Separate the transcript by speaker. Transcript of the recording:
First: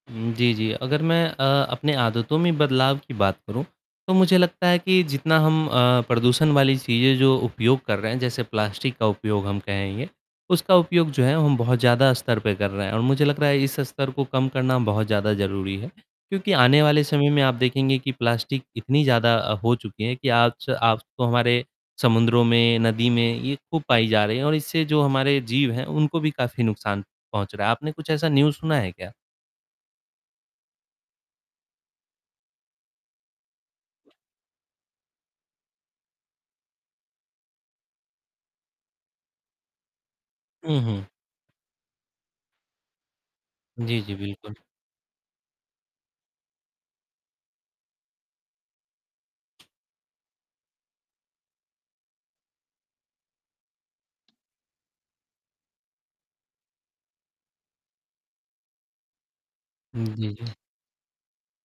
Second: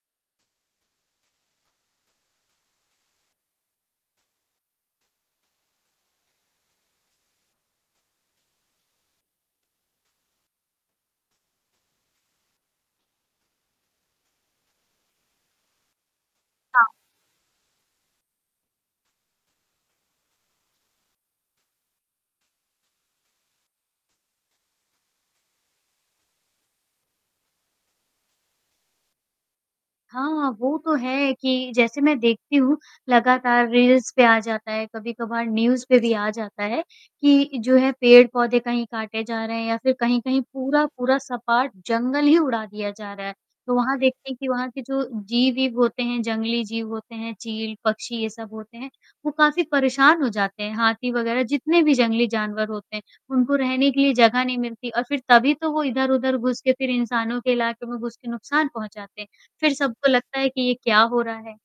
Speaker 1: हुँ, जी, जी, अगर मैं अ, अपने आदतों में बदलाव की बात करूँ तो मुझे लगता है कि जितना हम अ, प्रदूषण वाली चीज़ें जो उपयोग कर रहे हैं जैसे प्लास्टिक का उपयोग हम कहेंगे। उसका उपयोग जो है हम बहुत ज़्यादा स्तर पे कर रहे हैं और मुझे लग रहा है इस स्तर को कम करना बहुत ज़्यादा ज़रूरी है क्योंकि आने
Speaker 2: हाँ।
Speaker 1: वाले समय में आप देखेंगे कि प्लास्टिक इतनी ज़्यादा अ, हो चुकी है कि आज आज तो हमारे समुद्रों में, नदी में ये खूब पाई जा रहे हैं और इससे जो हमारे जीव हैं उनको भी काफ़ी नुकसान पहुँच रहा है। आपने कुछ ऐसा न्यूज़ सुना है क्या?
Speaker 2: हाँ, वो तो है कि जैसे मैं देखती हूँ, लगातार रील्स पे आ जाता है कभी-कभार न्यूज़ पे भी आ जाता है, कि जो है पेड़-पौधे कहीं काटे जा रहे हैं या फिर कहीं-कहीं
Speaker 1: उ, हुँ।
Speaker 2: पूरा-पूरा सपाट जंगल ही उड़ा दिया जा रहा है। तो वहाँ
Speaker 1: जी, जी,
Speaker 2: देखते हैं कि
Speaker 1: बिल्कुल।
Speaker 2: वहाँ के जो जीव-ईव होते हैं, जंगली जीव होते हैं, चील, पक्षी ये सब होते हैं, वो काफ़ी परेशान हो जाते हैं, हाथी वग़ैरह जितने भी जंगली जानवर होते हैं, उनको रहने के लिए जगह नहीं मिलती और फिर तभी तो वो इधर-उधर घुस के फिर इंसानों के इलाके में घुस के नुकसान पहुँचाते हैं, फिर
Speaker 1: हुँ,
Speaker 2: सबको
Speaker 1: जी,
Speaker 2: लगता है
Speaker 1: जी।
Speaker 2: कि ये क्या हो रहा है?